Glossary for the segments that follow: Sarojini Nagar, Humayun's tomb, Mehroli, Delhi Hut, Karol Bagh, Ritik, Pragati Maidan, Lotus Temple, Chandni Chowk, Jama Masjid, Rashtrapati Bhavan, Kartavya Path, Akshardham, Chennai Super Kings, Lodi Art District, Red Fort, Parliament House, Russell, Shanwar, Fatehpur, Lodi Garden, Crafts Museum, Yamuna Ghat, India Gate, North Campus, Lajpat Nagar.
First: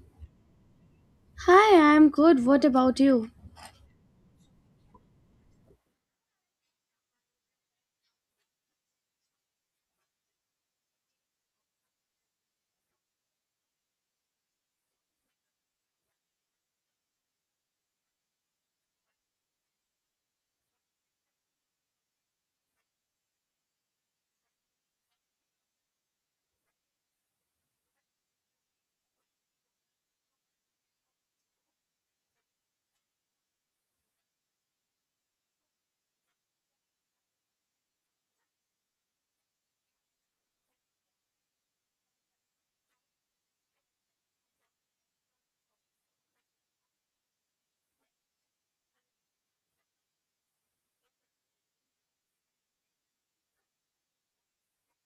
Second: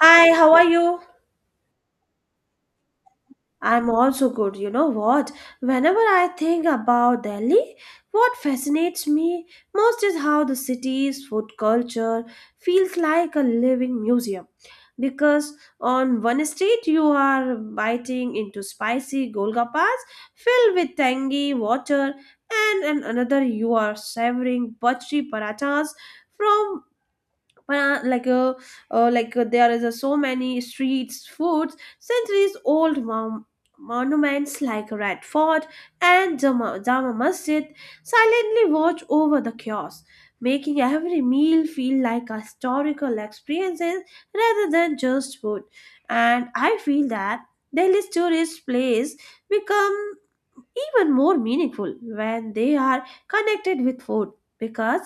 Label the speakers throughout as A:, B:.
A: Hi, how are you?
B: Hi, I'm good. What about you?
A: I'm also good. You know what? Whenever I think about Delhi, what fascinates me most is how the city's food culture feels like a living museum. Because on one street, you are biting into spicy golgappas filled with tangy water, and on another, you are savoring buttery parathas from. But, like there is So many streets, foods, centuries-old monuments like Red Fort and Jama Masjid silently watch over the chaos, making every meal feel like a historical experience rather than just food. And I feel that Delhi's tourist place become even more meaningful when they are connected with food, because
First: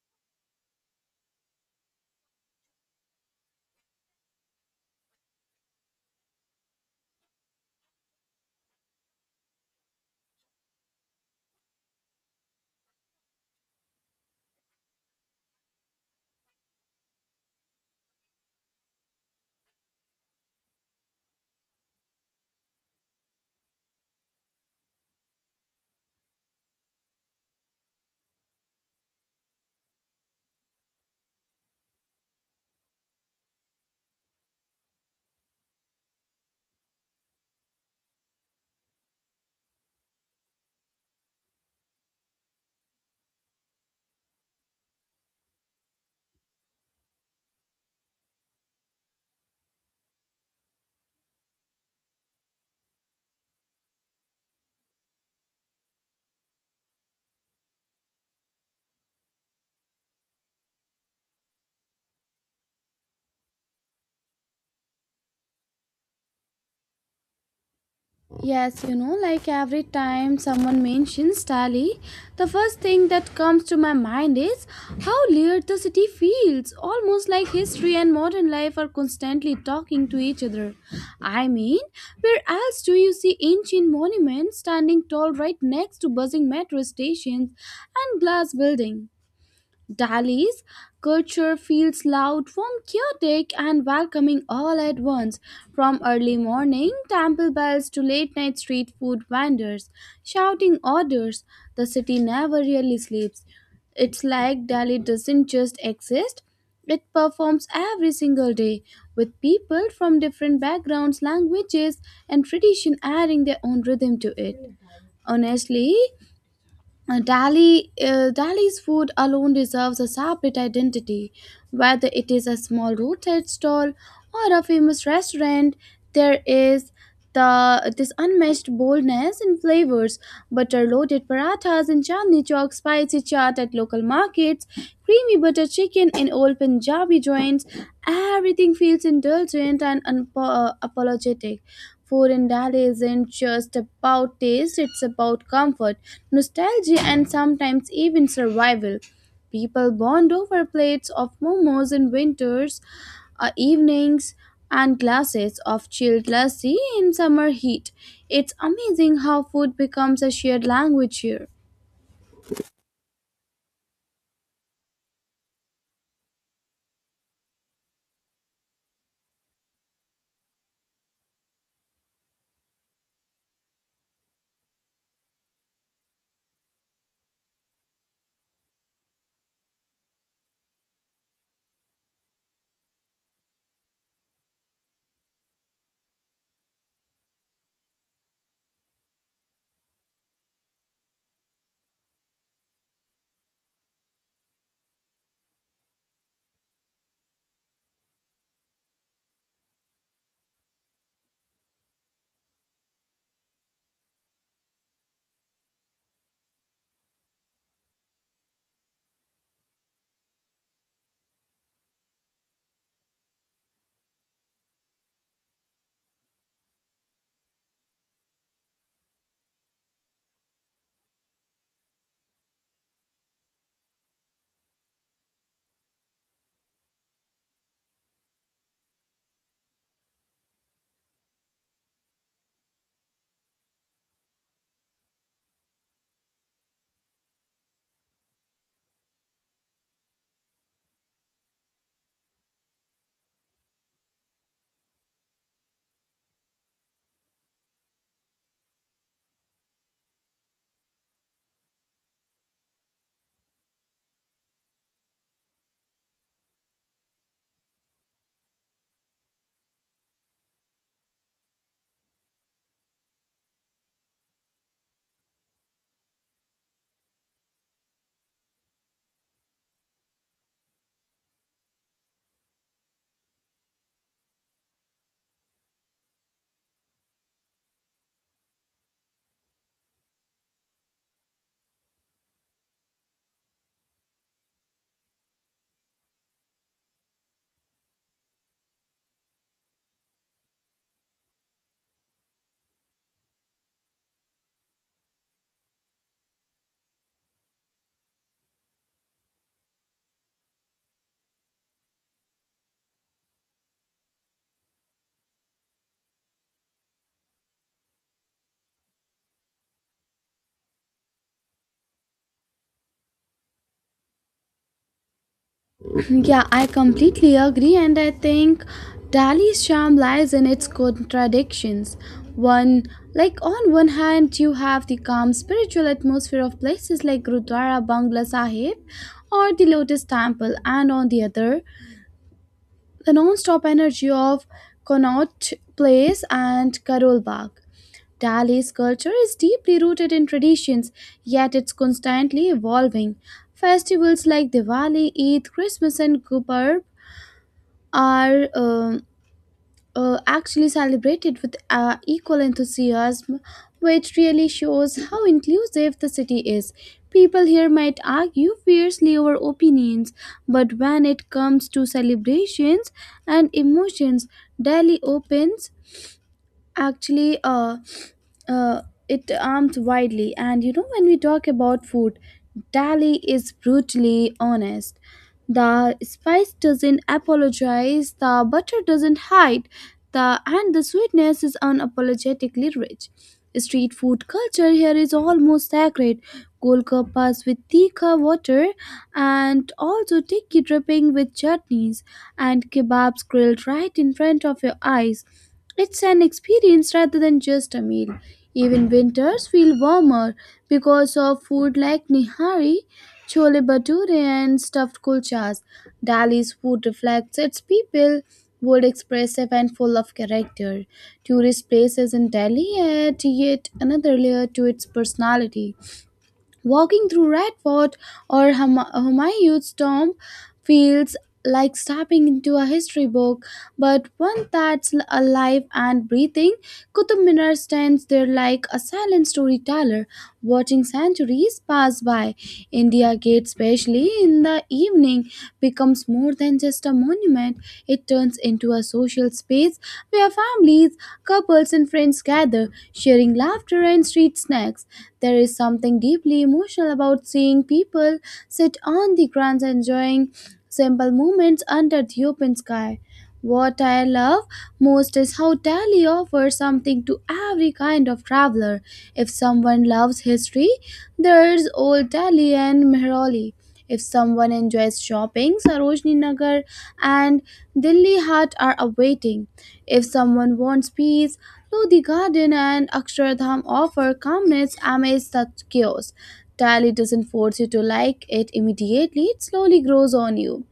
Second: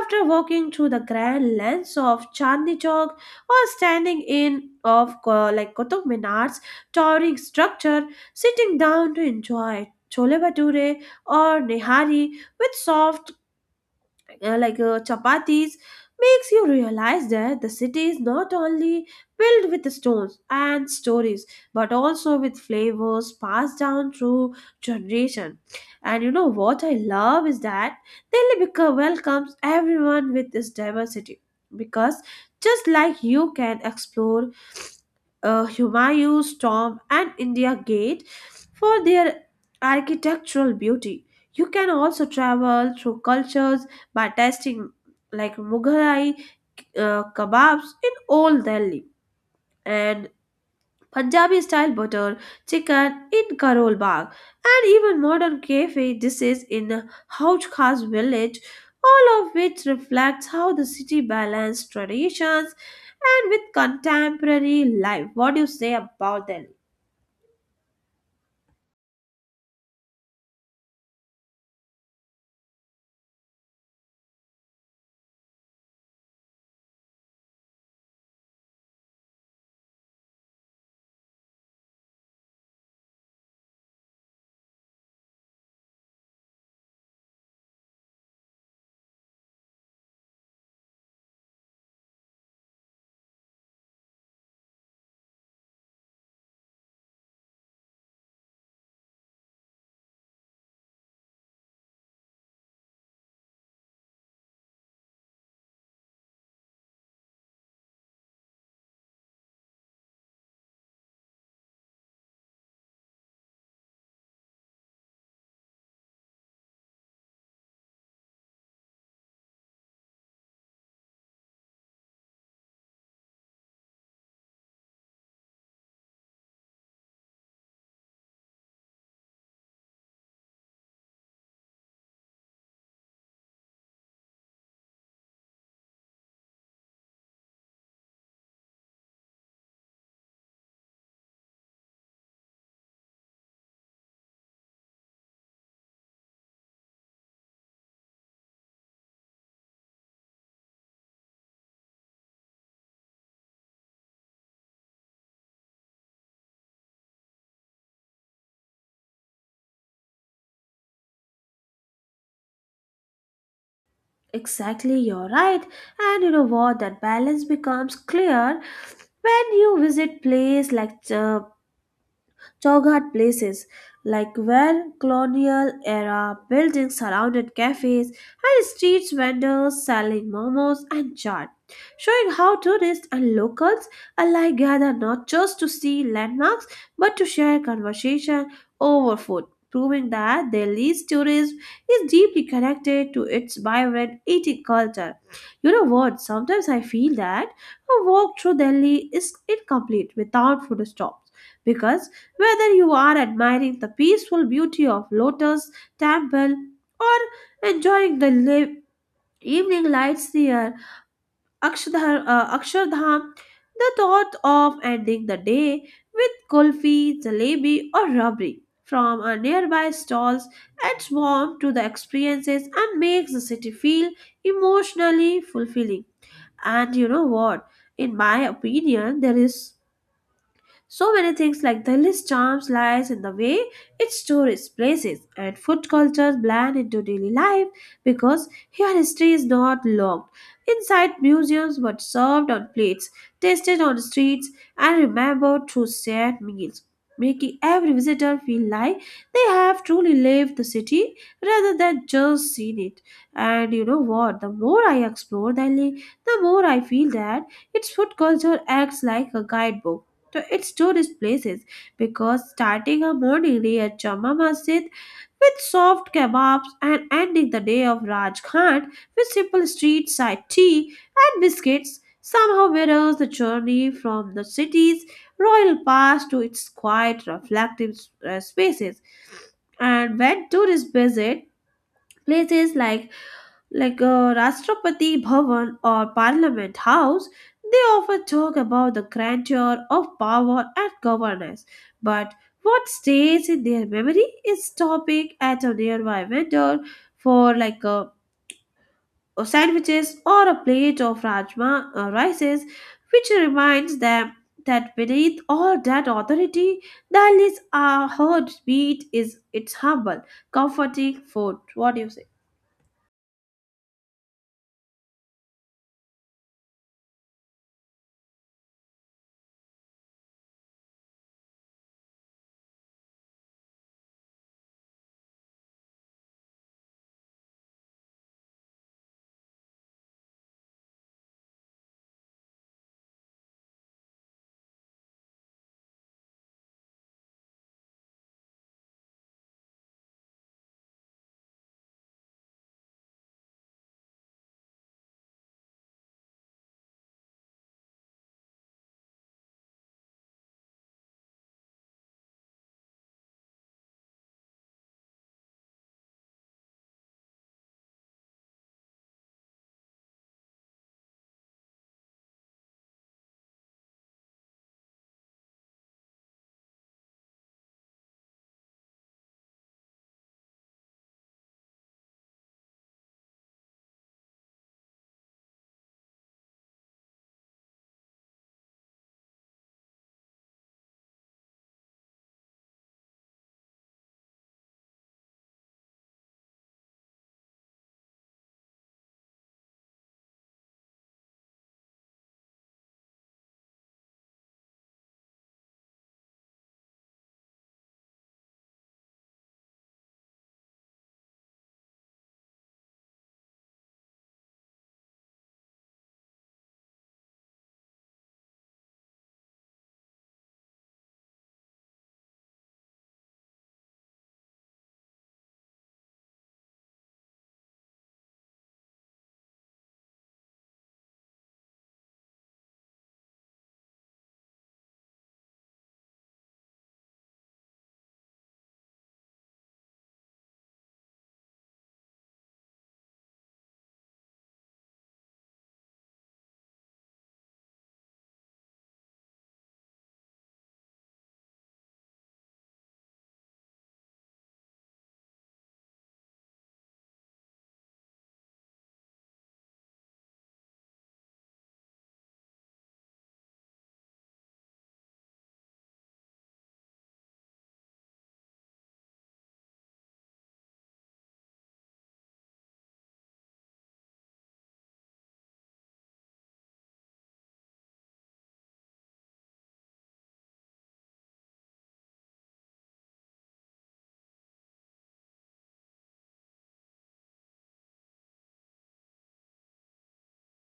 A: after walking through the grand lands of Chandni Chowk or standing in of Qutub Minar's towering structure, sitting down to enjoy chole bhature or nihari with soft chapatis makes you realize that the city is not only filled with stones and stories but also with flavors passed down through generation. And you know what I love is that Delhi welcomes everyone with this diversity, because just like you can explore Humayun's tomb and India Gate for their architectural beauty. You can also travel through cultures by tasting like Mughalai kebabs in Old Delhi and Punjabi style butter chicken in Karol Bagh and even modern cafe dishes in Hauj Khas village, all of which reflects how the city balanced traditions and with contemporary life. What do you say about Delhi?
B: Yes, you know, like every time someone mentions Delhi, the first thing that comes to my mind is how layered the city feels. Almost like history and modern life are constantly talking to each other. I mean, where else do you see ancient monuments standing tall right next to buzzing metro stations and glass buildings? Dali's culture feels loud, warm, chaotic, and welcoming all at once. From early morning temple bells to late night street food vendors shouting orders, the city never really sleeps. It's like Delhi doesn't just exist, it performs every single day, with people from different backgrounds, languages, and tradition adding their own rhythm to it. Honestly, Delhi's food alone deserves a separate identity. Whether it is a small roadside stall or a famous restaurant, there is the this unmatched boldness in flavors. Butter loaded parathas in Chandni Chowk, spicy chaat at local markets, creamy butter chicken in old Punjabi joints. Everything feels indulgent and unapologetic. Food in Delhi isn't just about taste, it's about comfort, nostalgia, and sometimes even survival. People bond over plates of momos in winters evenings and glasses of chilled lassi in summer heat. It's amazing how food becomes a shared language here.
A: Exactly, you're right. And you know what? That balance becomes clear when you visit place like Chowghat places, like where colonial era buildings surrounded cafes and street vendors selling momos and chaat, showing how tourists and locals alike gather not just to see landmarks but to share conversation over food, proving that Delhi's tourism is deeply connected to its vibrant eating culture. You know what? Sometimes I feel that a walk through Delhi is incomplete without food stops because whether you are admiring the peaceful beauty of Lotus Temple or enjoying the live evening lights near Akshardham, the thought of ending the day with kulfi, jalebi, or rabri from a nearby stalls adds warmth to the experiences and makes the city feel emotionally fulfilling. And you know what? In my opinion, there is so many things like Delhi's charms lies in the way its tourist places and food cultures blend into daily life, because here history is not locked inside museums but served on plates, tasted on streets, and remembered through shared meals, making every visitor feel like they have truly lived the city rather than just seen it. And you know what? The more I explore Delhi, the more I feel that its food culture acts like a guidebook to its tourist places, because starting her morning day at Jama Masjid with soft kebabs and ending the day of Raj Khan with simple street side tea and biscuits somehow mirrors the journey from the city's royal past to its quiet, reflective spaces. And when tourists visit places like Rashtrapati Bhavan or Parliament House, they often talk about the grandeur of power and governance. But what stays in their memory is stopping at a nearby vendor for a, sandwiches or a plate of rajma rices, which reminds them that beneath all that authority, Delhi's heartbeat is its humble, comforting food. What do you say?
B: Yeah, I completely agree, and I think Dali's charm lies in its contradictions. One, like on one hand, you have the calm spiritual atmosphere of places like Gurdwara Bangla Sahib or the Lotus Temple, and on the other, the non-stop energy of Connaught Place and Karol Bagh. Dali's culture is deeply rooted in traditions, yet it's constantly evolving. Festivals like Diwali, Eid, Christmas, and Gurpurb are actually celebrated with equal enthusiasm, which really shows how inclusive the city is. People here might argue fiercely over opinions, but when it comes to celebrations and emotions, Delhi opens actually uh, it arms widely. And you know, when we talk about food, Dali is brutally honest. The spice doesn't apologize, the butter doesn't hide, the and the sweetness is unapologetically rich. Street food culture here is almost sacred. Golgappas with tikka water and also tikki dripping with chutneys and kebabs grilled right in front of your eyes. It's an experience rather than just a meal. Even winters feel warmer because of food like nihari, chole bhature, and stuffed kulchas. Delhi's food reflects its people, bold, expressive, and full of character. Tourist places in Delhi add yet another layer to its personality. Walking through Radford or Humayun's tomb feels like stepping into a history book, but one that's alive and breathing. Qutb Minar stands there like a silent storyteller, watching centuries pass by. India Gate, especially in the evening, becomes more than just a monument. It turns into a social space where families, couples, and friends gather, sharing laughter and street snacks. There is something deeply emotional about seeing people sit on the grounds enjoying simple moments under the open sky. What I love most is how Delhi offers something to every kind of traveler. If someone loves history, there's Old Delhi and Mehrauli. If someone enjoys shopping, Sarojini Nagar and Delhi Hat are awaiting. If someone wants peace, Lodi Garden and Akshardham offer calmness amidst such chaos. Delhi doesn't force you to like it immediately, it slowly grows on you.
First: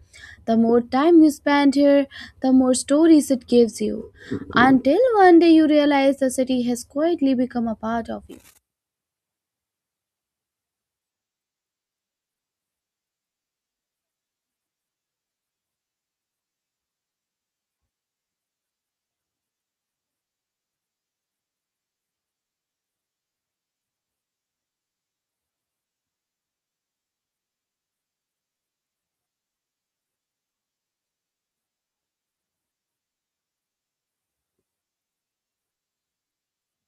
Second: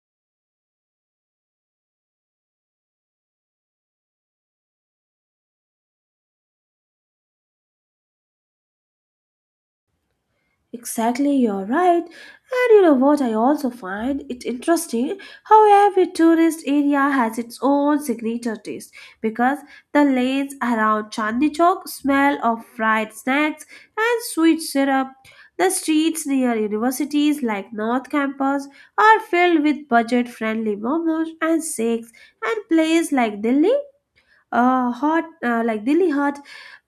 B: The more time you spend here, the more stories it gives you, until one day you realize the city has quietly become a part of you.
A: Exactly, you're right. And you know what, I also find it interesting how every tourist area has its own signature taste, because the lanes around Chandni Chowk smell of fried snacks and sweet syrup. The streets near universities like North Campus are filled with budget friendly momos and shakes, and places like Delhi. Hot like Delhi Hut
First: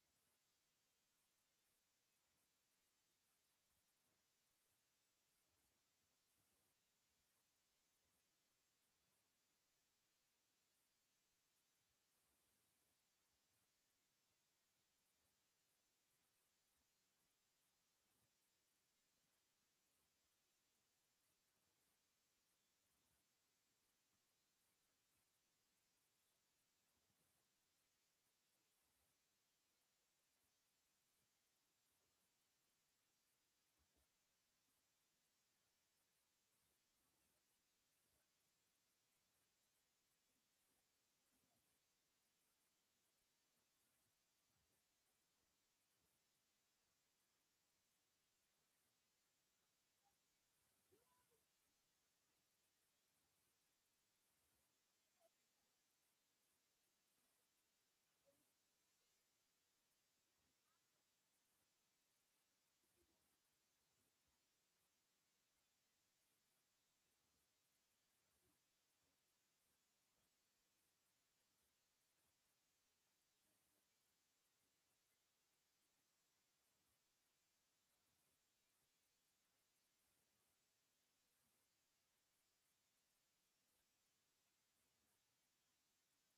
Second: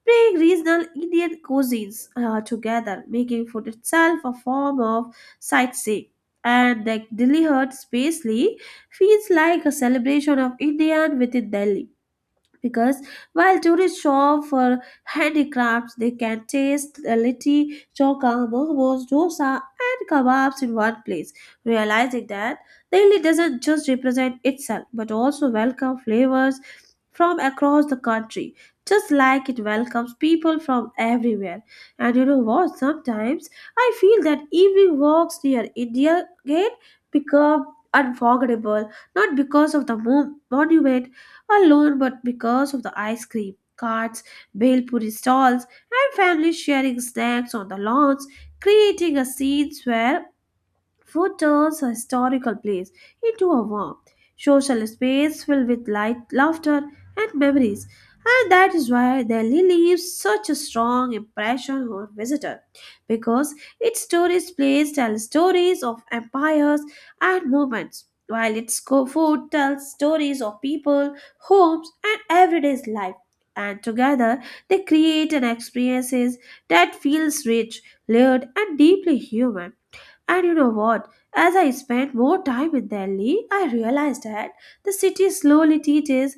A: bring regional Indian cuisines together, making food itself a form of sightseeing. And the Delhi Hut Spacely feels like a celebration of Indian within Delhi, because while tourists shop for handicrafts, they can taste the litti, choka, momos, dosa, and kebabs in one place, realizing that Delhi doesn't just represent itself but also welcome flavors from across the country, just like it welcomes people from everywhere. And you know what? Sometimes I feel that evening walks near India Gate become unforgettable not because of the monument alone, but because of the ice cream carts, bhelpuri stalls, and families sharing snacks on the lawns, creating a scene where food turns a historical place into a warm, social space filled with light, laughter, and memories, and that is why Delhi leaves such a strong impression on visitor, because its tourist place tell stories of empires and movements, while its food tells stories of people, homes, and everyday life. And together, they create an experiences that feels rich, layered, and deeply human. And you know what? As I spent more time in Delhi, I realized that the city slowly teaches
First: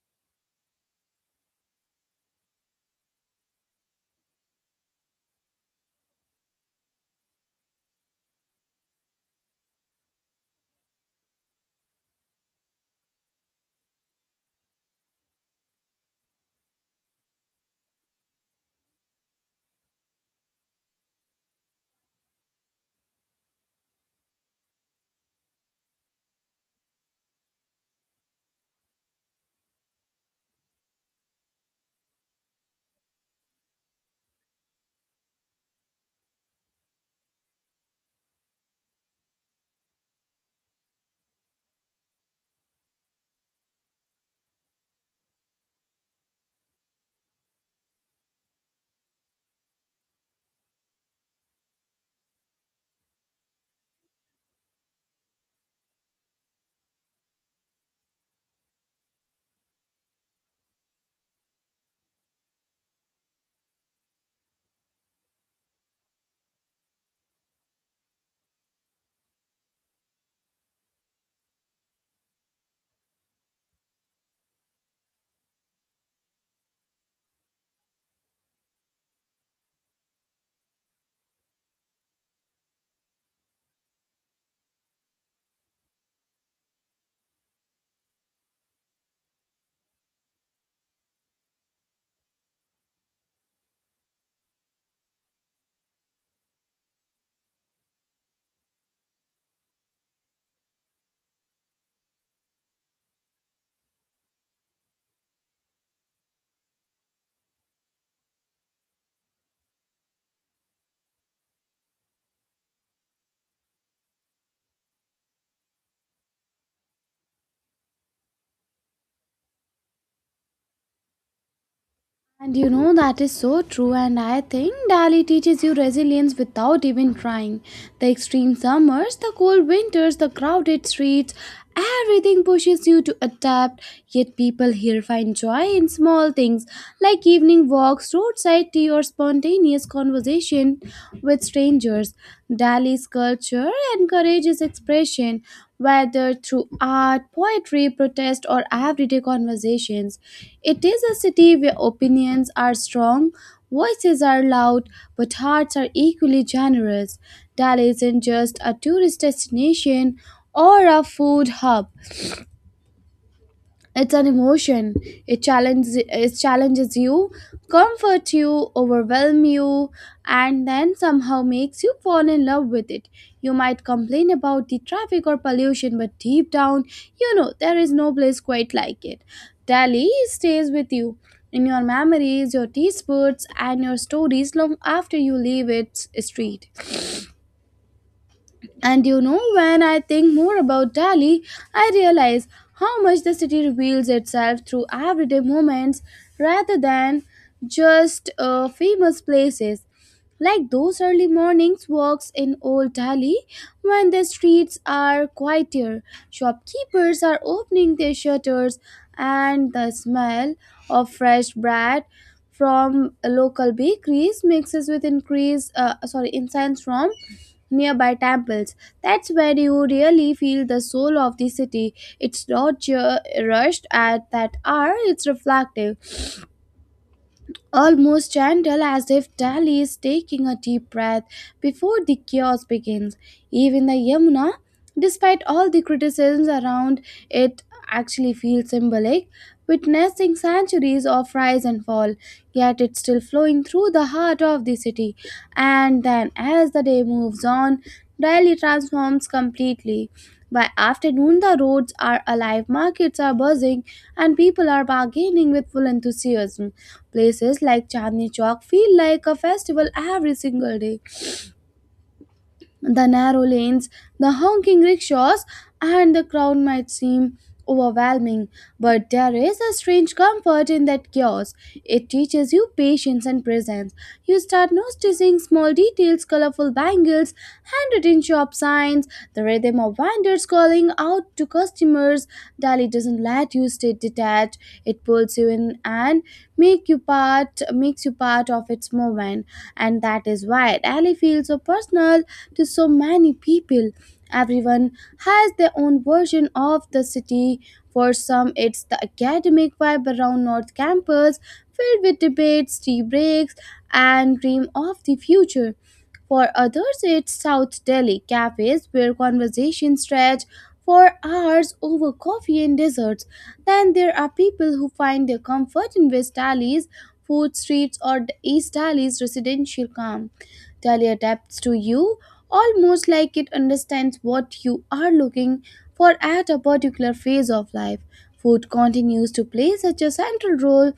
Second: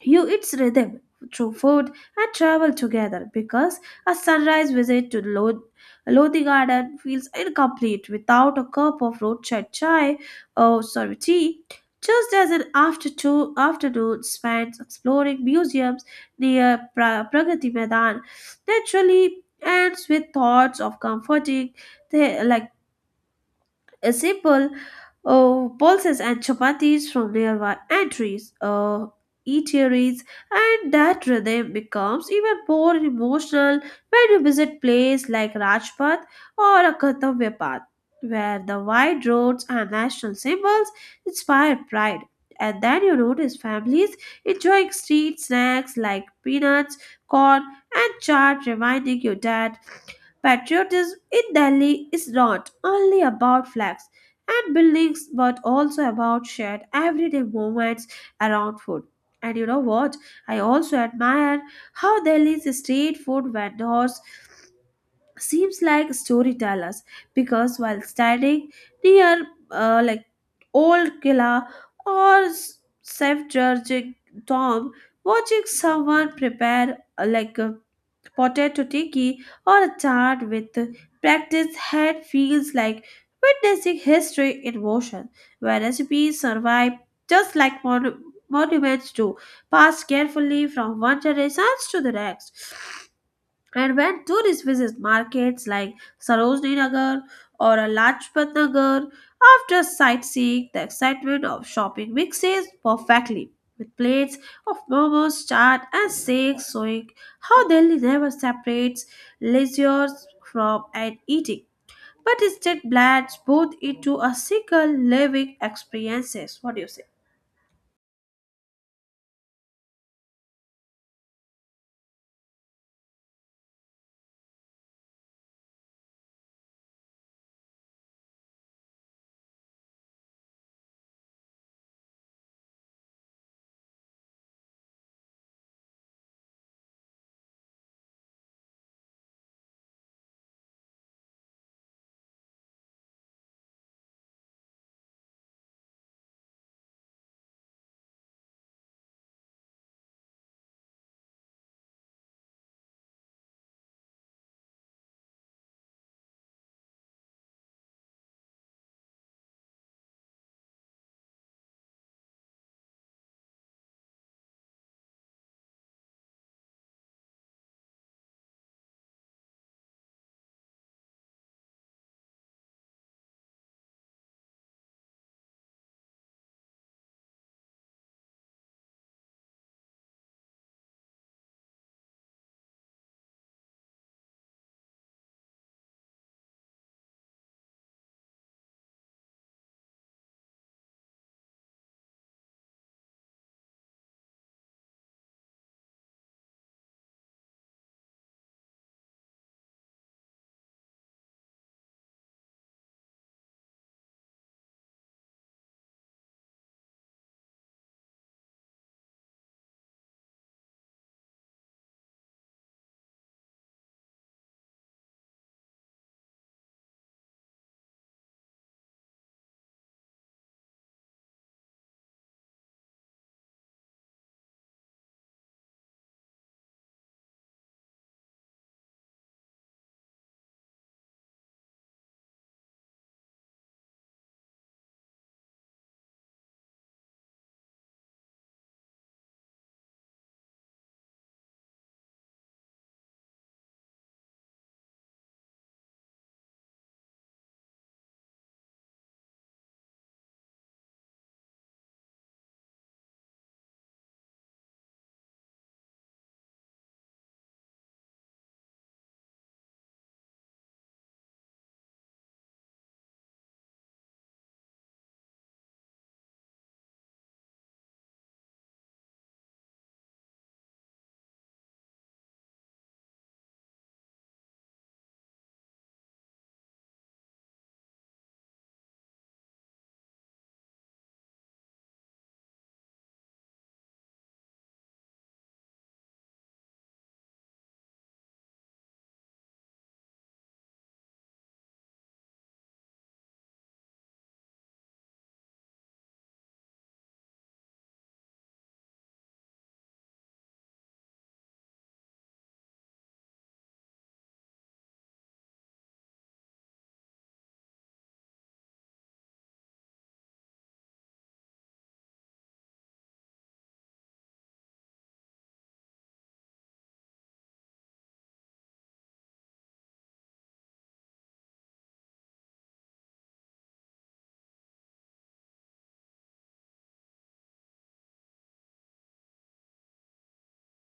A: you its rhythm through food and travel together, because a sunrise visit to Lodi Garden feels incomplete without a cup of roadside chai or sorry, tea. Just as an afternoon spent exploring museums near Pragati Maidan naturally ends with thoughts of comforting, the, like a simple. Oh, pulses and chapatis from nearby entries. Oh, eateries, and that rhythm becomes even more emotional when you visit places like Rajpath or a Kartavya Path, where the wide roads and national symbols inspire pride. And then you notice families enjoying street snacks like peanuts, corn, and chaat, reminding you that patriotism in Delhi is not only about flags and buildings but also about shared everyday moments around food. And you know what? I also admire how Delhi's street food vendors seems like storytellers, because while standing near old Killa or Safe Georgic Tom, watching someone prepare a potato tiki, or a chart with practiced head feels like witnessing history in motion, where recipes survive just like monuments do, passed carefully from one generation to the next. And when tourists visit markets like Sarojini Nagar or Lajpat Nagar, after sightseeing, the excitement of shopping mixes perfectly with plates of momos, chaat, and shakes, showing how Delhi never separates leisure from an eating, but instead blends both into a single living experiences. What do you say?
B: And you know, that is so true, and I think Delhi teaches you resilience without even trying. The extreme summers, the cold winters, the crowded streets, everything pushes you to adapt. Yet people here find joy in small things like evening walks, roadside tea, or spontaneous conversation with strangers. Delhi's culture encourages expression, whether through art, poetry, protest, or everyday conversations. It is a city where opinions are strong, voices are loud, but hearts are equally generous. Delhi isn't just a tourist destination or a food hub, it's an emotion. It challenges you, comforts you, overwhelms you, and then somehow makes you fall in love with it. You might complain about the traffic or pollution, but deep down you know there is no place quite like it. Delhi stays with you, in your memories, your taste buds, and your stories long after you leave its street. And you know, when I think more about Delhi, I realize how much the city reveals itself through everyday moments rather than just famous places. Like those early mornings walks in old Delhi when the streets are quieter, shopkeepers are opening their shutters, and the smell of fresh bread from local bakeries mixes with increase sorry incense from nearby temples. That's where you really feel the soul of the city. It's not rushed at that hour, it's reflective, almost gentle, as if Delhi is taking a deep breath before the chaos begins. Even the Yamuna, despite all the criticisms around it, actually feels symbolic, witnessing centuries of rise and fall, yet it's still flowing through the heart of the city. And then, as the day moves on, Delhi transforms completely. By afternoon, the roads are alive, markets are buzzing, and people are bargaining with full enthusiasm. Places like Chandni Chowk feel like a festival every single day. The narrow lanes, the honking rickshaws, and the crowd might seem overwhelming, but there is a strange comfort in that chaos. It teaches you patience and presence. You start noticing small details, colorful bangles, handwritten shop signs, the rhythm of vendors calling out to customers. Delhi doesn't let you stay detached, that it pulls you in and makes you part of its movement. And that is why rally feels so personal to so many people. Everyone has their own version of the city. For some it's the academic vibe around north campus, filled with debates, tea breaks, and dream of the future. For others, it's South Delhi cafes where conversations stretch for hours over coffee and desserts. Then there are people who find their comfort in West Delhi's food streets or the East Delhi's residential calm. Delhi adapts to you, almost like it understands what you are looking for at a particular phase of life. Food continues to play such a central role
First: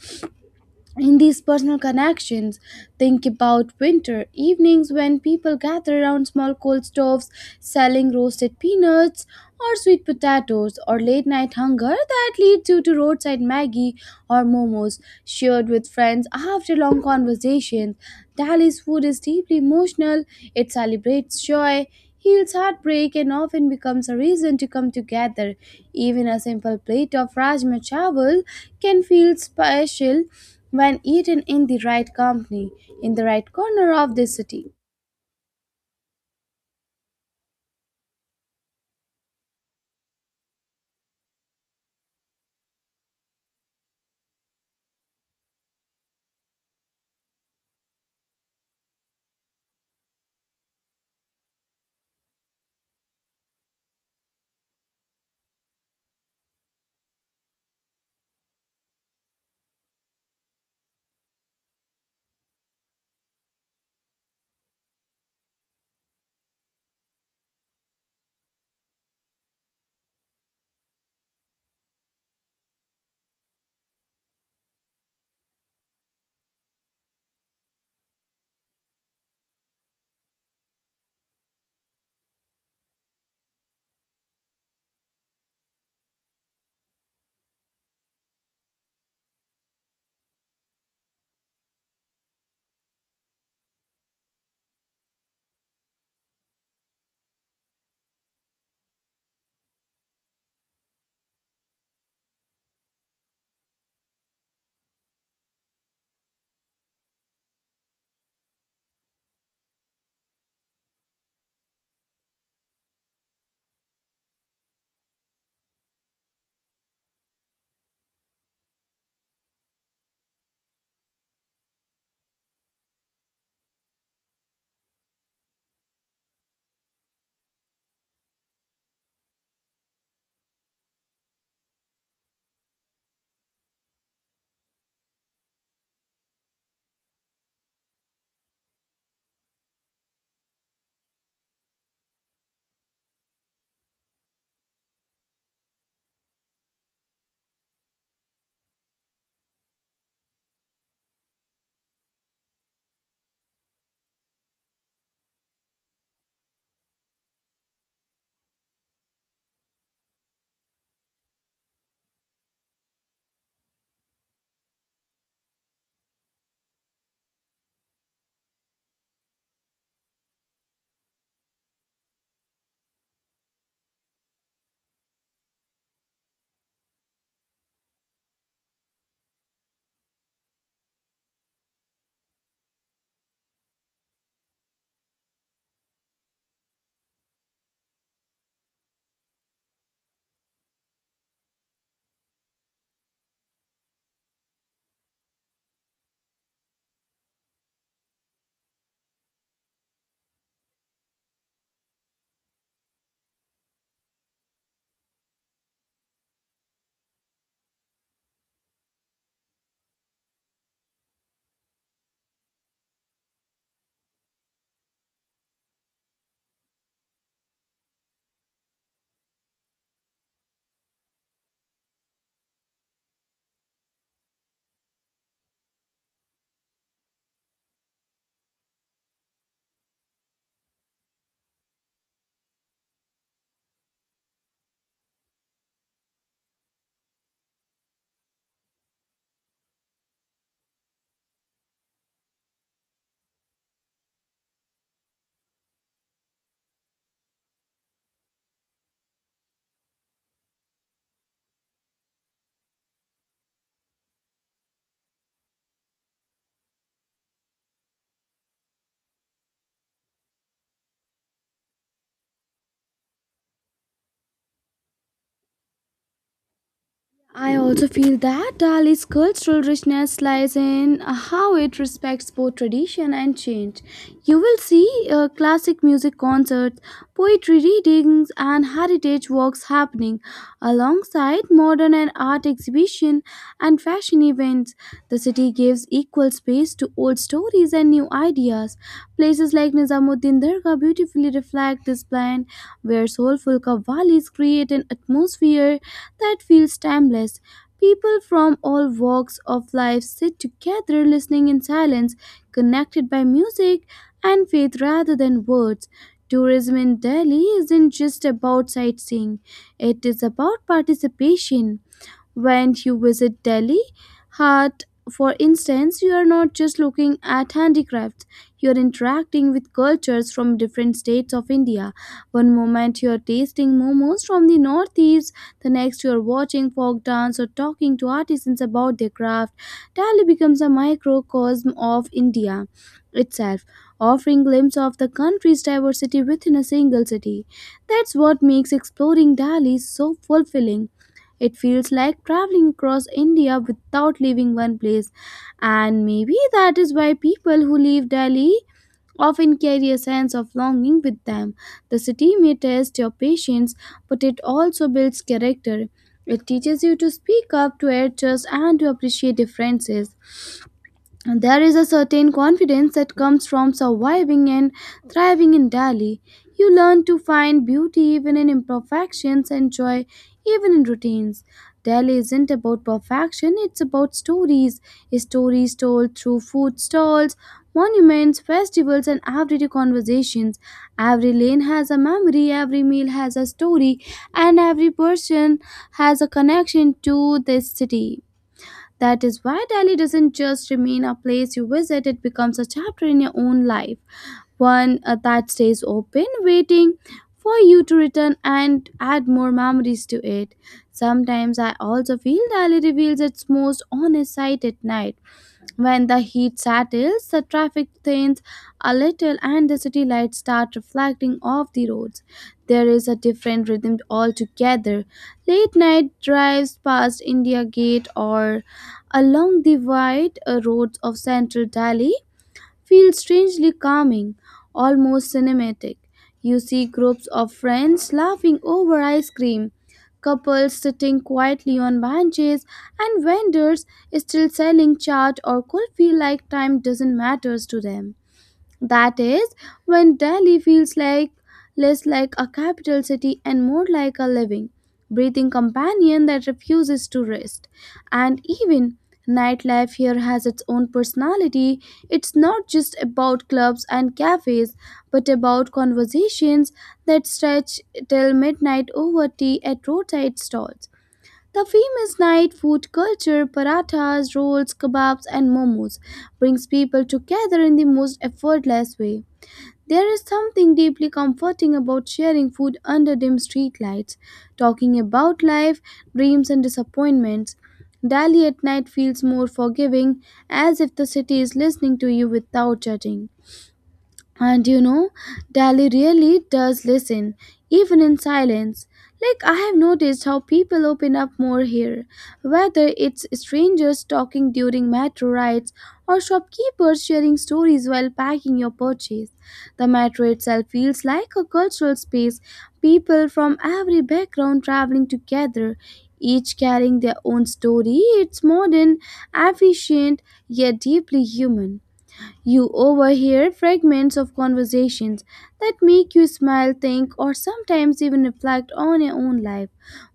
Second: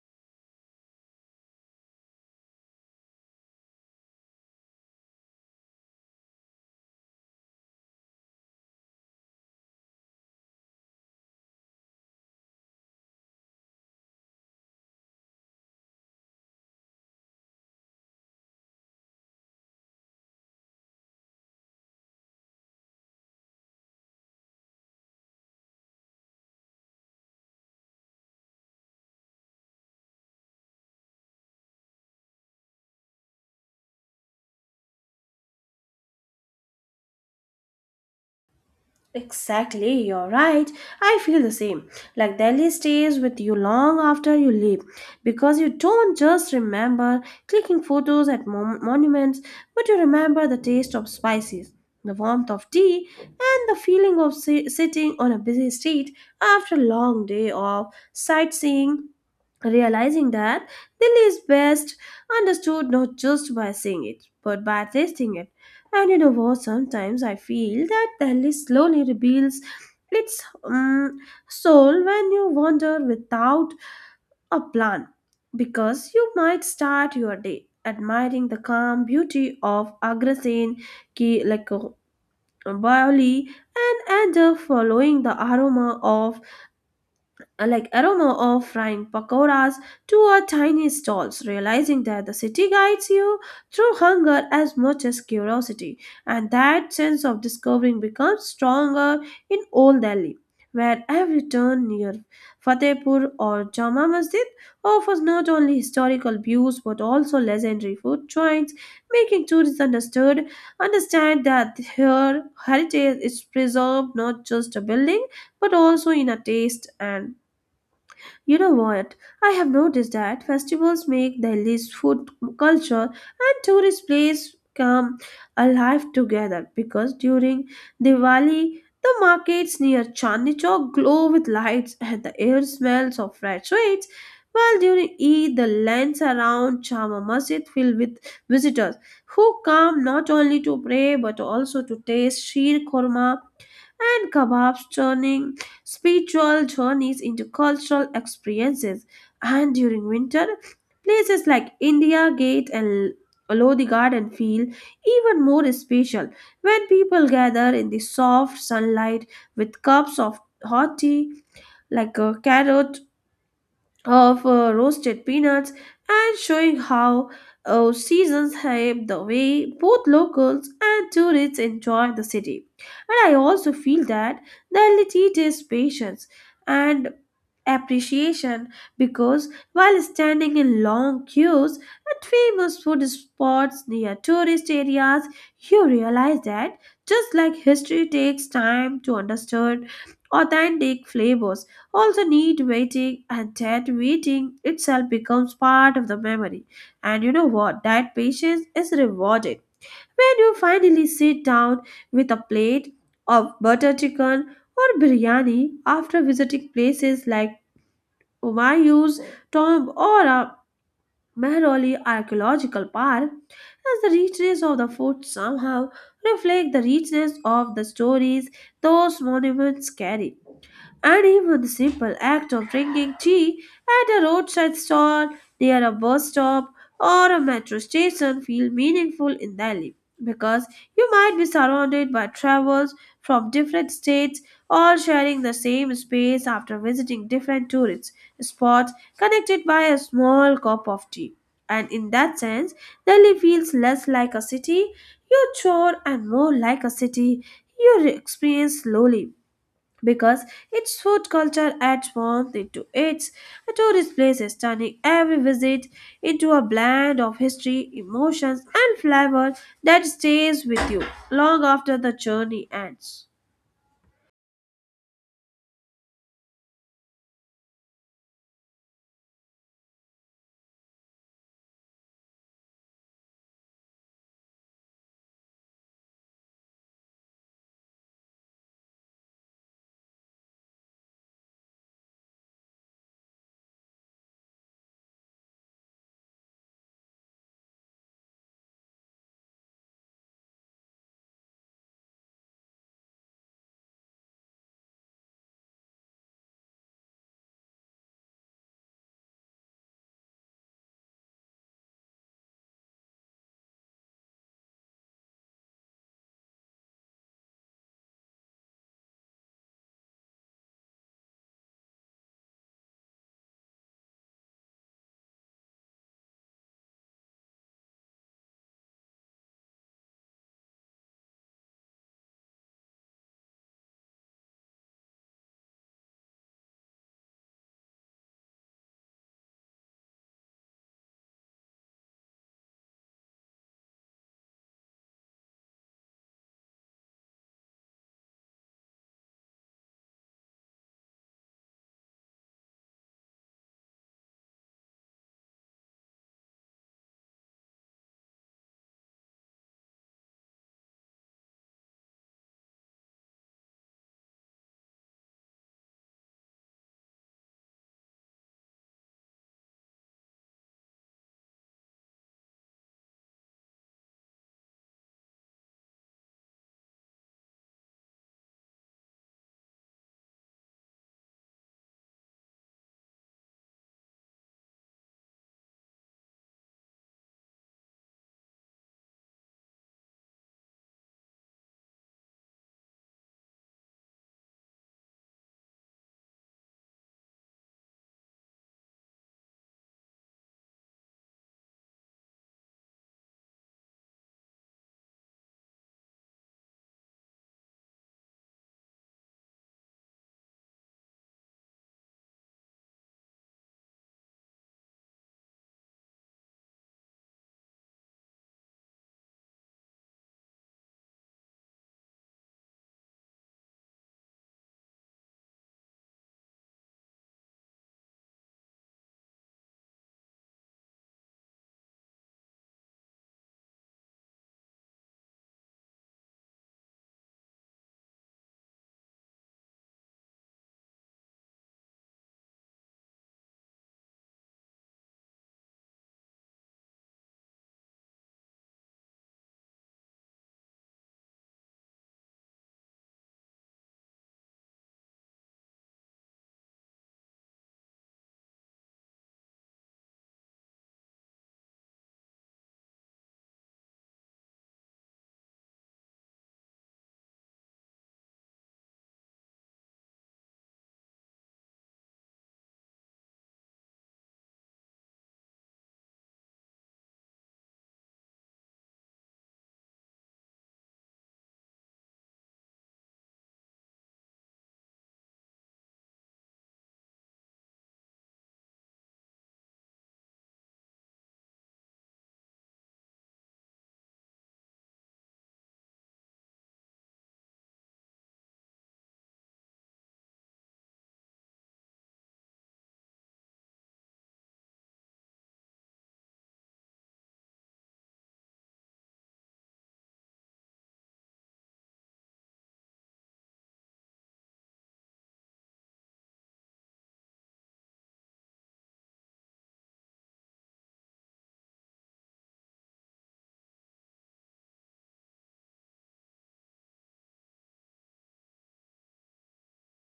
B: in these personal connections. Think about winter evenings when people gather around small coal stoves selling roasted peanuts or sweet potatoes, or late night hunger that leads you to roadside maggie or momos shared with friends after long conversations. Dali's food is deeply emotional, it celebrates joy, heals heartbreak, and often becomes a reason to come together. Even a simple plate of rajma chawal can feel special when eaten in the right company, in the right corner of the city.
A: Exactly, you're right. I feel the same. Like Delhi stays with you long after you leave, because you don't just remember clicking photos at monuments, but you remember the taste of spices, the warmth of tea, and the feeling of sitting on a busy street after a long day of sightseeing, realizing that Delhi is best understood not just by seeing it, but by tasting it. And you know what? Sometimes I feel that Delhi slowly reveals its soul when you wander without a plan, because you might start your day admiring the calm beauty of Agra Ki Baoli and end up following the aroma of frying pakoras to a tiny stalls, realizing that the city guides you through hunger as much as curiosity, and that sense of discovering becomes stronger in Old Delhi, where every turn near Fatehpur or Jama Masjid offers not only historical views but also legendary food joints, making tourists understood understand that here heritage is preserved not just a building but also in a taste. And you know what? I have noticed that festivals make Delhi's food culture and tourist place come alive together, because during Diwali, the markets near Chandni Chowk glow with lights and the air smells of fresh sweets, while during Eid, the lands around Jama Masjid fill with visitors who come not only to pray but also to taste sheer korma and kebabs churning spiritual journeys into cultural experiences. And during winter, places like India Gate and Lodi Garden feel even more special when people gather in the soft sunlight with cups of hot tea, like a carrot of roasted peanuts and showing how seasons shape the way both locals and tourists enjoy the city. And I also feel that the Delhi teaches patience and appreciation, because while standing in long queues at famous food spots near tourist areas, you realize that just like history takes time to understand authentic flavors also, need waiting and that waiting itself becomes part of the memory. And you know what? That patience is rewarded when you finally sit down with a plate of butter chicken or biryani after visiting places like Humayun's tomb or a Mehroli archaeological park, as the richness of the food somehow reflect the richness of the stories those monuments carry. And even the simple act of drinking tea at a roadside stall near a bus stop or a metro station feel meaningful in Delhi, because you might be surrounded by travelers from different states all sharing the same space after visiting different tourist spots connected by a small cup of tea. And in that sense, Delhi feels less like a city you tour and more like a city you experience slowly because its food culture adds warmth into its a tourist places, turning every visit into a blend of history, emotions, and flavor that stays with you long after the journey ends.
B: I also feel that Dali's cultural richness lies in how it respects both tradition and change. You will see classic music concerts, poetry readings, and heritage walks happening alongside modern and art exhibition and fashion events. The city gives equal space to old stories and new ideas. Places like Nizamuddin Dargah beautifully reflect this blend, where soulful qawwali's create an atmosphere that feels timeless. People from all walks of life sit together listening in silence, connected by music and faith rather than words. Tourism in Delhi isn't just about sightseeing, it is about participation. When you visit Delhi Heart, for instance, you are not just looking at handicrafts, you are interacting with cultures from different states of India. One moment you are tasting momos from the northeast, the next you are watching folk dance or talking to artisans about their craft. Delhi becomes a microcosm of India itself, offering glimpse of the country's diversity within a single city. That's what makes exploring Delhi so fulfilling. It feels like traveling across India without leaving one place, and maybe that is why people who leave Delhi often carry a sense of longing with them. The city may test your patience, but it also builds character. It teaches you to speak up, to adjust, and to appreciate differences. And there is a certain confidence that comes from surviving and thriving in Delhi. You learn to find beauty even in imperfections and joy even in routines. Delhi isn't about perfection, it's about stories. Stories told through food stalls, monuments, festivals, and everyday conversations. Every lane has a memory, every meal has a story, and every person has a connection to this city. That is why Delhi doesn't just remain a place you visit, it becomes a chapter in your own life, one that stays open, waiting for you to return and add more memories to it. Sometimes I also feel Delhi reveals its most honest side at night, when the heat settles, the traffic thins a little, and the city lights start reflecting off the roads. There is a different rhythm altogether. Late night drives past India Gate or along the wide roads of central Delhi feel strangely calming, almost cinematic. You see groups of friends laughing over ice cream, couples sitting quietly on benches, and vendors still selling chaat or kulfi like time doesn't matter to them. That is when Delhi feels like less like a capital city and more like a living, breathing companion that refuses to rest. And even nightlife here has its own personality. It's not just about clubs and cafes, but about conversations that stretch till midnight over tea at roadside stalls. The famous night food culture, parathas, rolls, kebabs, and momos, brings people together in the most effortless way. There is something deeply comforting about sharing food under dim streetlights, talking about life, dreams, and disappointments. Delhi at night feels more forgiving, as if the city is listening to you without judging. And you know, Dali really does listen, even in silence. Like, I have noticed how people open up more here, whether it's strangers talking during metro rides or shopkeepers sharing stories while packing your purchase. The metro itself feels like a cultural space, people from every background traveling together, each carrying their own story. It's modern, efficient, yet deeply human. You overhear fragments of conversations that make you smile, think, or sometimes even reflect on your own life.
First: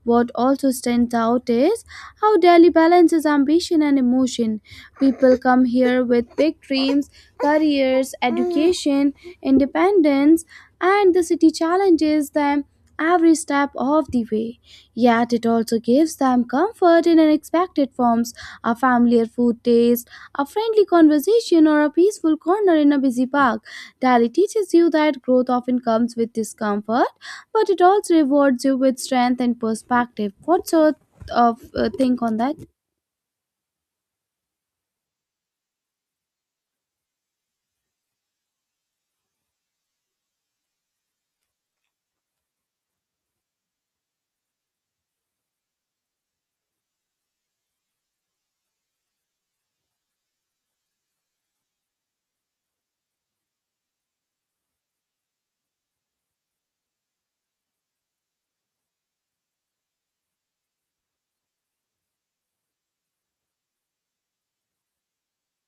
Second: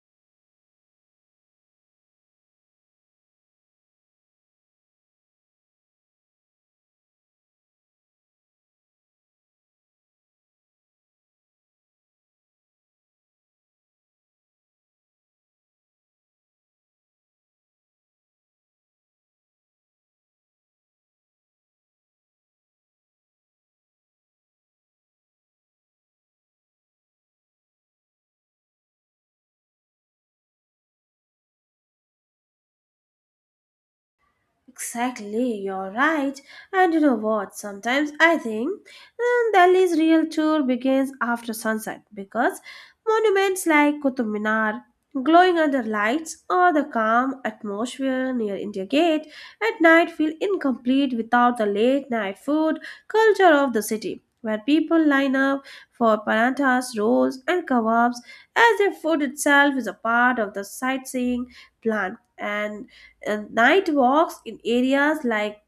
B: What also stands out is how Delhi balances ambition and emotion. People come here with big dreams, careers, education, independence, and the city challenges them every step of the way. Yet it also gives them comfort in unexpected forms, a familiar food taste, a friendly conversation, or a peaceful corner in a busy park. Delhi teaches you that growth often comes with discomfort, but it also rewards you with strength and perspective. What's your uh, think on that?
A: Exactly, you're right. And you know what? Sometimes I think Delhi's real tour begins after sunset because monuments like Qutub Minar, glowing under lights, or the calm atmosphere near India Gate at night feel incomplete without the late night food culture of the city, where people line up for parathas, rolls, and kebabs as their food itself is a part of the sightseeing plan. And night walks in areas like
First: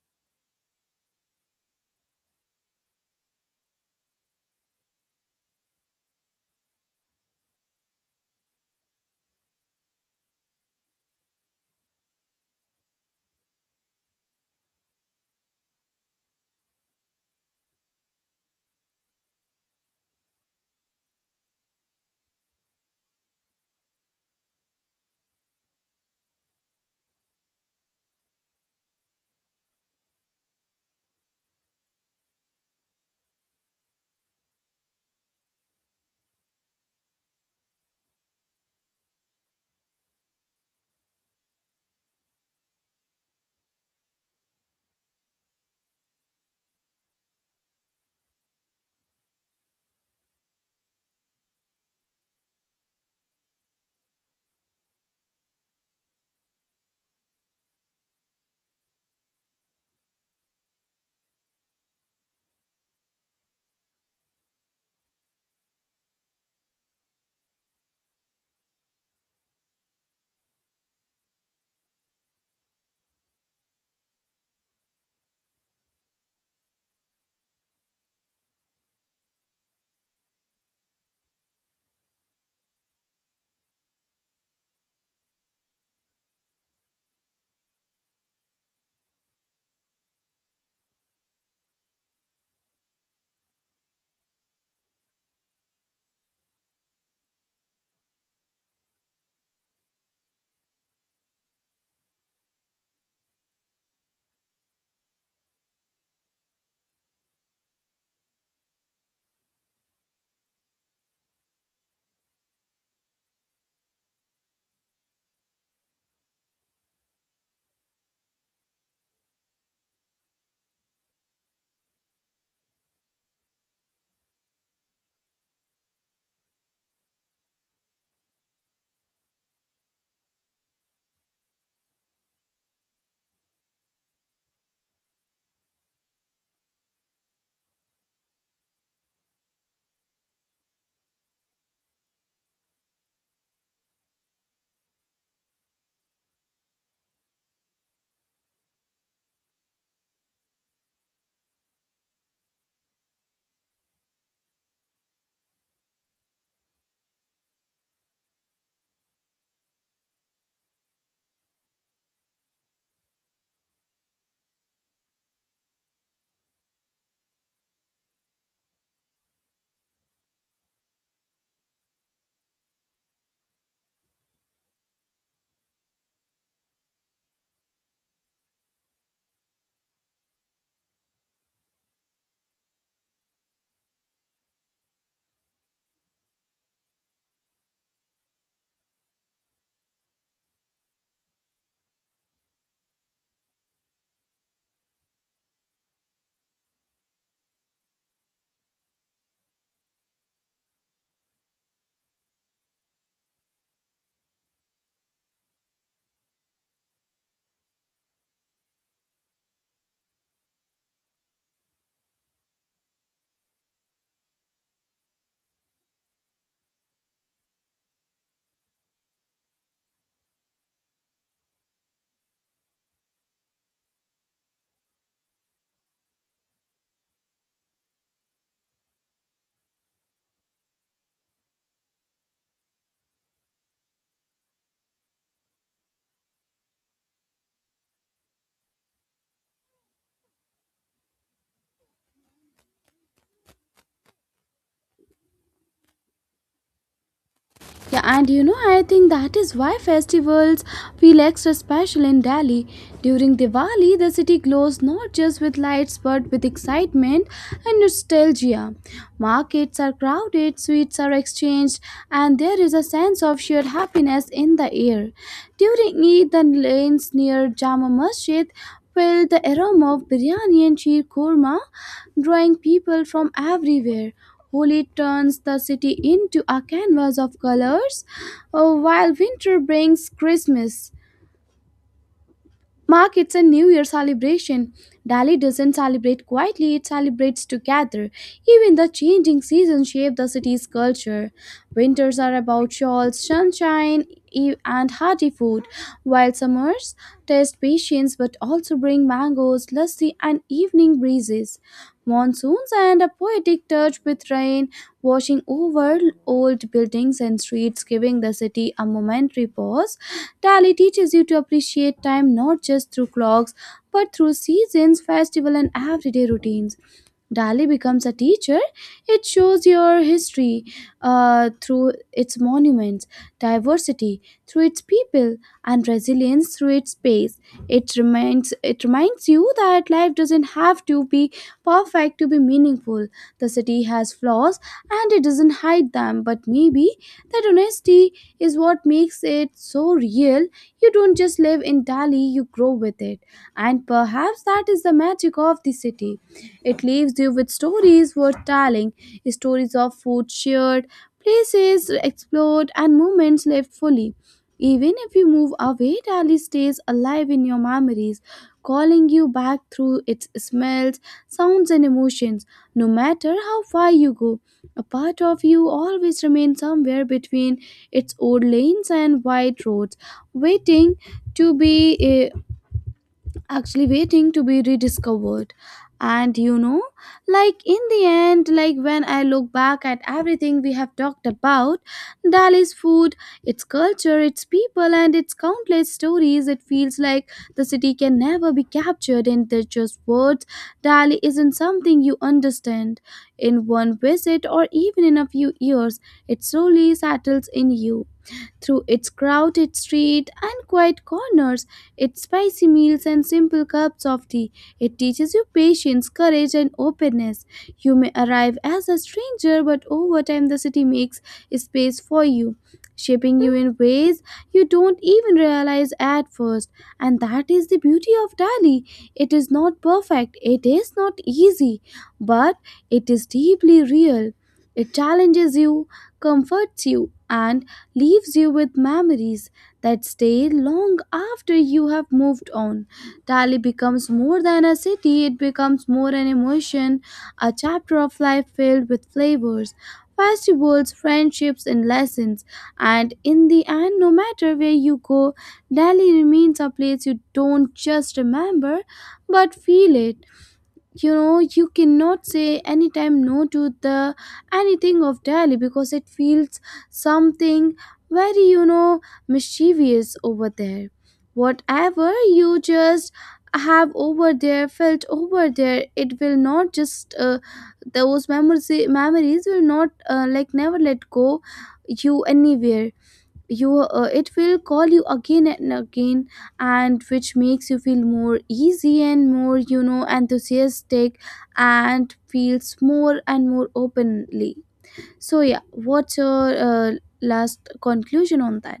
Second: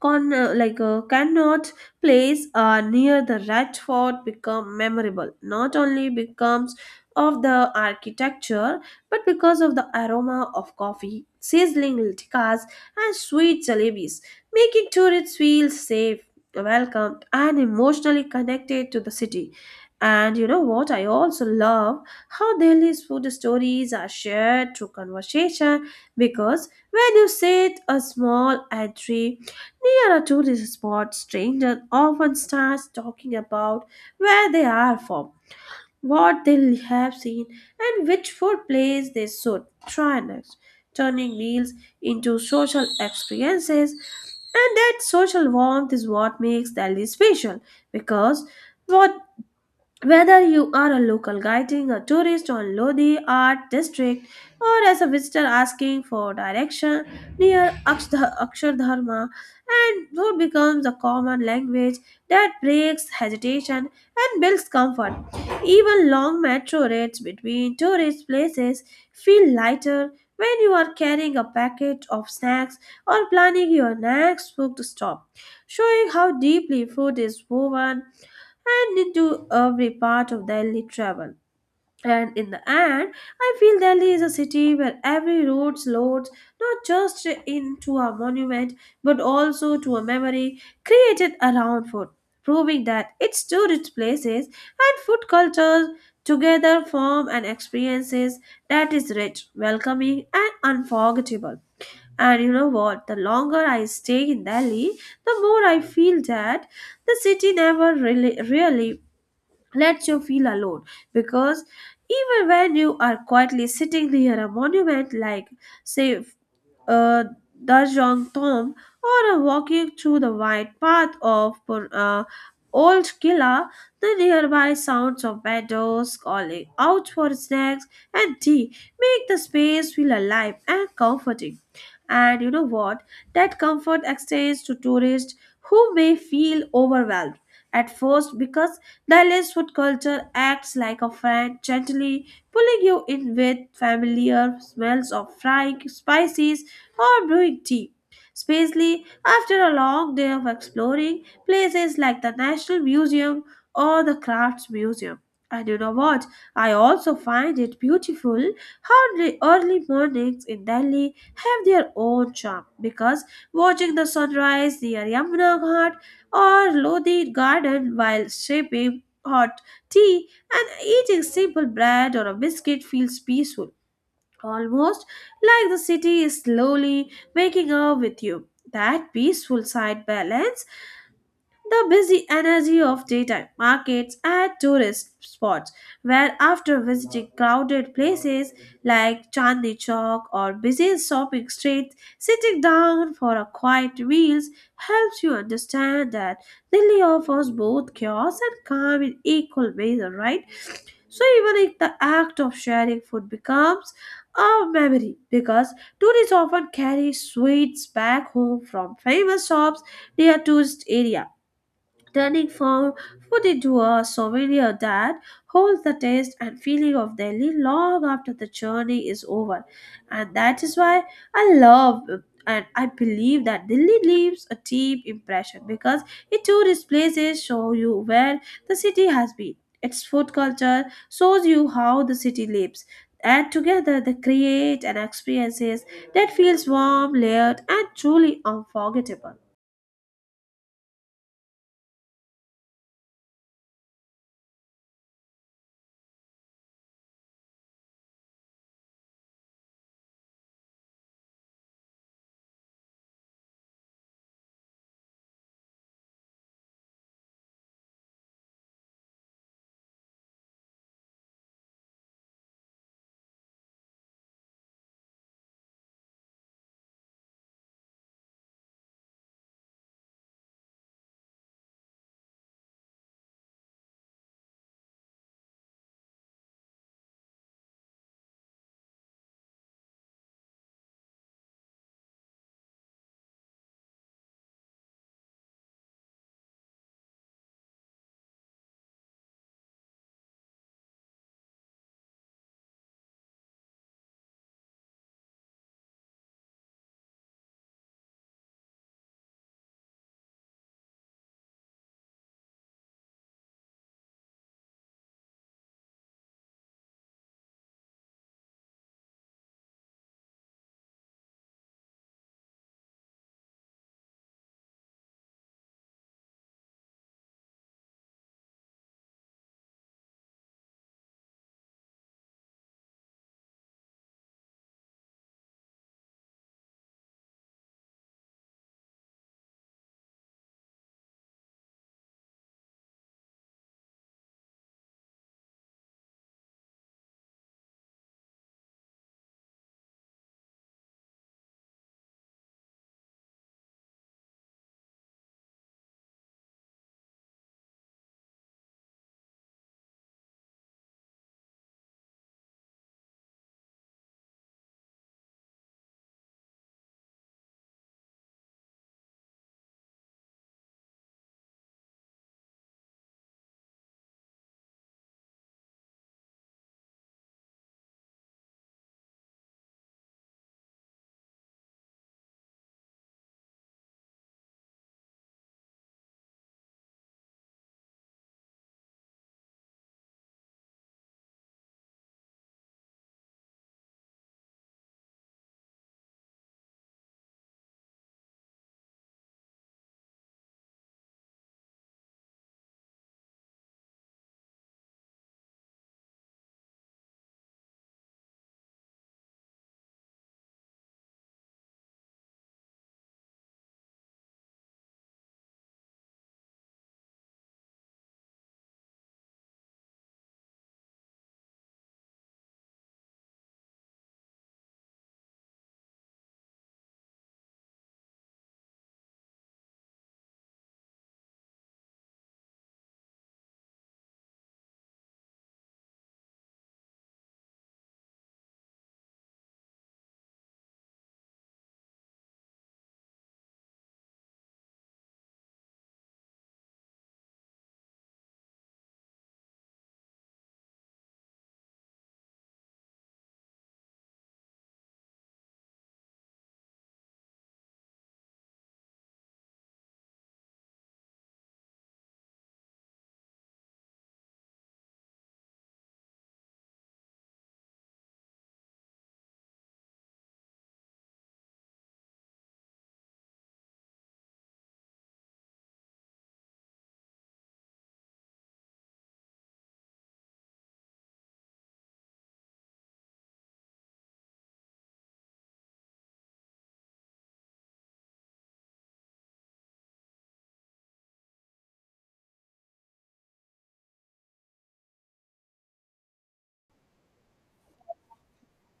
A: con like cannot place near the Red Fort become memorable not only because of the architecture but because of the aroma of coffee, sizzling tikkas, and sweet jalebis making tourists feel safe, welcomed, and emotionally connected to the city. And you know what? I also love how Delhi's food stories are shared through conversation, because when you sit a small entry near a tourist spot, stranger often starts talking about where they are from, what they have seen, and which food place they should try next, turning meals into social experiences. And that social warmth is what makes Delhi special, because what whether you are a local guiding a tourist on Lodi Art District or as a visitor asking for direction near Akshardharma, and food becomes a common language that breaks hesitation and builds comfort. Even long metro rides between tourist places feel lighter when you are carrying a packet of snacks or planning your next food stop, showing how deeply food is woven and into every part of Delhi travel. And in the end, I feel Delhi is a city where every road slots not just into a monument but also to a memory created around food, proving that its tourist places and food cultures together form an experiences that is rich, welcoming, and unforgettable. And you know what? The longer I stay in Delhi, the more I feel that the city never really lets you feel alone because even when you are quietly sitting near a monument like say uh, Darjong Tom or a walking through the wide path of Old Killa, the nearby sounds of meadows calling out for snacks and tea make the space feel alive and comforting. And you know what? That comfort extends to tourists who may feel overwhelmed at first because Dallas food culture acts like a friend, gently pulling you in with familiar smells of frying spices or brewing tea. Spacely, after a long day of exploring places like the National Museum or the Crafts Museum. And you know what? I also find it beautiful how the early mornings in Delhi have their own charm because watching the sunrise near Yamuna Ghat or Lodi Garden while sipping hot tea and eating simple bread or a biscuit feels peaceful, almost like the city is slowly waking up with you. That peaceful side balance the busy energy of daytime markets and tourist spots, where after visiting crowded places like Chandni Chowk or busy shopping streets, sitting down for a quiet meal helps you understand that Delhi offers both chaos and calm in equal measure, right? So even if the act of sharing food becomes a memory, because tourists often carry sweets back home from famous shops near tourist area, turning for food into a souvenir that holds the taste and feeling of Delhi long after the journey is over. And that is why I love and I believe that Delhi leaves a deep impression because it tourist places show you where the city has been. Its food culture shows you how the city lives. And together they create an experiences that feels warm, layered, and truly unforgettable.
B: Yeah, and you know, I think that is why festivals feel extra special in Delhi. During Diwali, the city glows not just with lights but with excitement and nostalgia. Markets are crowded, sweets are exchanged, and there is a sense of shared happiness in the air. During Eid, the lanes near Jama Masjid with the aroma of biryani and sheer korma drawing people from everywhere. Holi turns the city into a canvas of colors, while winter brings Christmas. Mark, it's a New Year celebration. Delhi doesn't celebrate quietly, it celebrates together. Even the changing seasons shape the city's culture. Winters are about shawls, sunshine, and hearty food, while summers test patience but also bring mangoes, lassi, and evening breezes. Monsoons and a poetic touch with rain washing over old buildings and streets, giving the city a momentary pause. Tally teaches you to appreciate time not just through clocks but through seasons, festival and everyday routines. Dali becomes a teacher. It shows your history through its monuments, diversity through its people, and resilience through its pace. It reminds you that life doesn't have to be perfect to be meaningful. The city has flaws, and it doesn't hide them. But maybe that honesty is what makes it so real. You don't just live in Dali; you grow with it, and perhaps that is the magic of the city. It leaves you with stories worth telling, stories of food shared, places explored, and moments lived fully. Even if you move away, Delhi stays alive in your memories, calling you back through its smells, sounds, and emotions. No matter how far you go, a part of you always remains somewhere between its old lanes and wide roads, waiting to actually waiting to be rediscovered. And you know, like, in the end, like, when I look back at everything we have talked about, Dali's food, its culture, its people and its countless stories, it feels like the city can never be captured in the just words. Dali isn't something you understand in one visit or even in a few years. It slowly settles in you through its crowded street and quiet corners, its spicy meals and simple cups of tea. It teaches you patience, courage, and openness. You may arrive as a stranger, but over time the city makes space for you, shaping you in ways you don't even realize at first. And that is the beauty of Delhi. It is not perfect, it is not easy, but it is deeply real. It challenges you, comforts you, and leaves you with memories that stay long after you have moved on. Delhi becomes more than a city, it becomes more an emotion, a chapter of life filled with flavors, festivals, friendships, and lessons. And in the end, no matter where you go, Delhi remains a place you don't just remember but feel it. You know, you cannot say anytime no to the anything of Delhi, because it feels something very, you know, mischievous over there. Whatever you just have over there, felt over there, it will not just those memories will not like never let go you anywhere. You it will call you again and again, and which makes you feel more easy and more, you know, enthusiastic, and feels more and more openly. So yeah, what's your last conclusion on that?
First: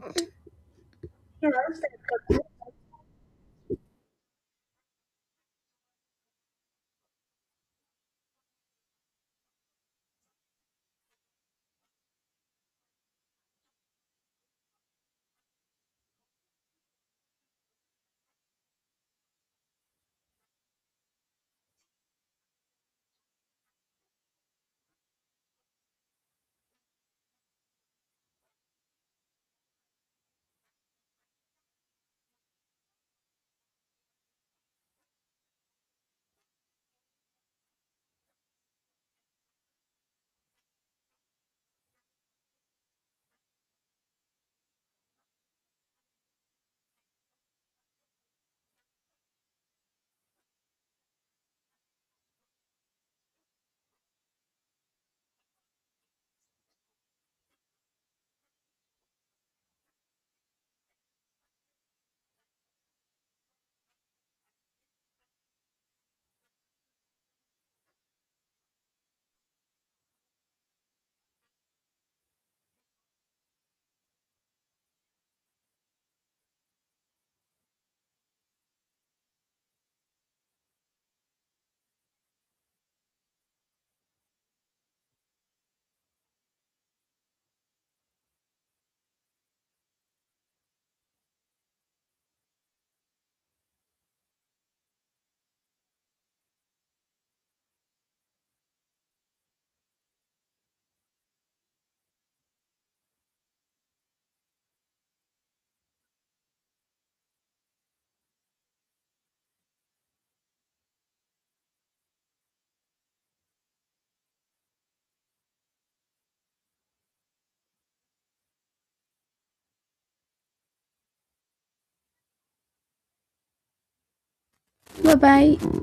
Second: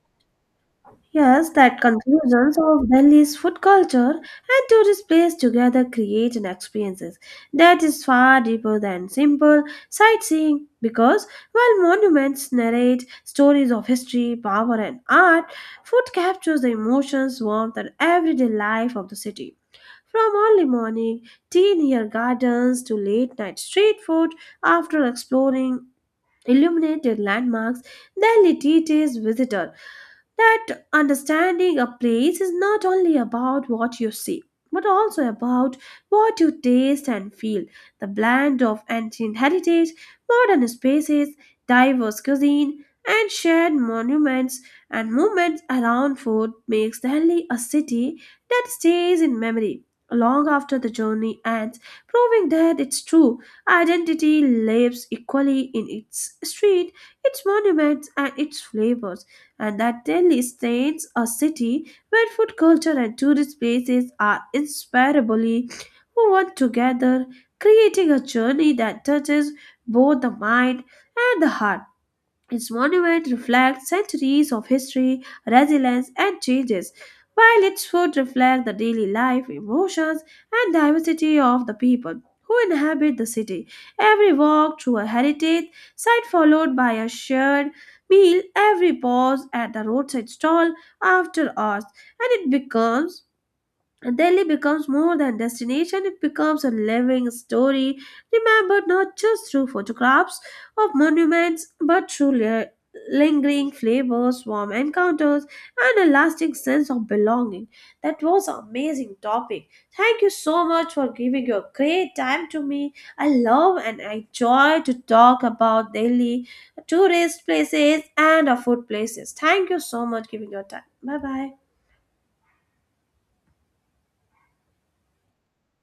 A: Yes, that conclusions of Delhi's food culture and tourist place together create an experiences that is far deeper than simple sightseeing, because while monuments narrate stories of history, power, and art, food captures the emotions, warmth, and everyday life of the city. From early morning tea near gardens to late night street food after exploring illuminated landmarks, Delhi teaches visitors that understanding a place is not only about what you see but also about what you taste and feel. The blend of ancient heritage, modern spaces, diverse cuisine, and shared monuments and movements around food makes Delhi a city that stays in memory long after the journey ends, proving that its true identity lives equally in its street, its monuments, and its flavors, and that Delhi stands a city where food culture and tourist places are inseparably woven together, creating a journey that touches both the mind and the heart. Its monument reflects centuries of history, resilience, and changes, while its food reflects the daily life, emotions, and diversity of the people who inhabit the city. Every walk through a heritage site followed by a shared meal, every pause at the roadside stall after hours, and it becomes Delhi becomes more than destination, it becomes a living story, remembered not just through photographs of monuments, but through lingering flavors, warm encounters, and a lasting sense of belonging. That was an amazing topic. Thank you so much for giving your great time to me. I love and enjoy to talk about Delhi tourist places and our food places. Thank you so much giving your time. Bye bye.
B: Bye bye.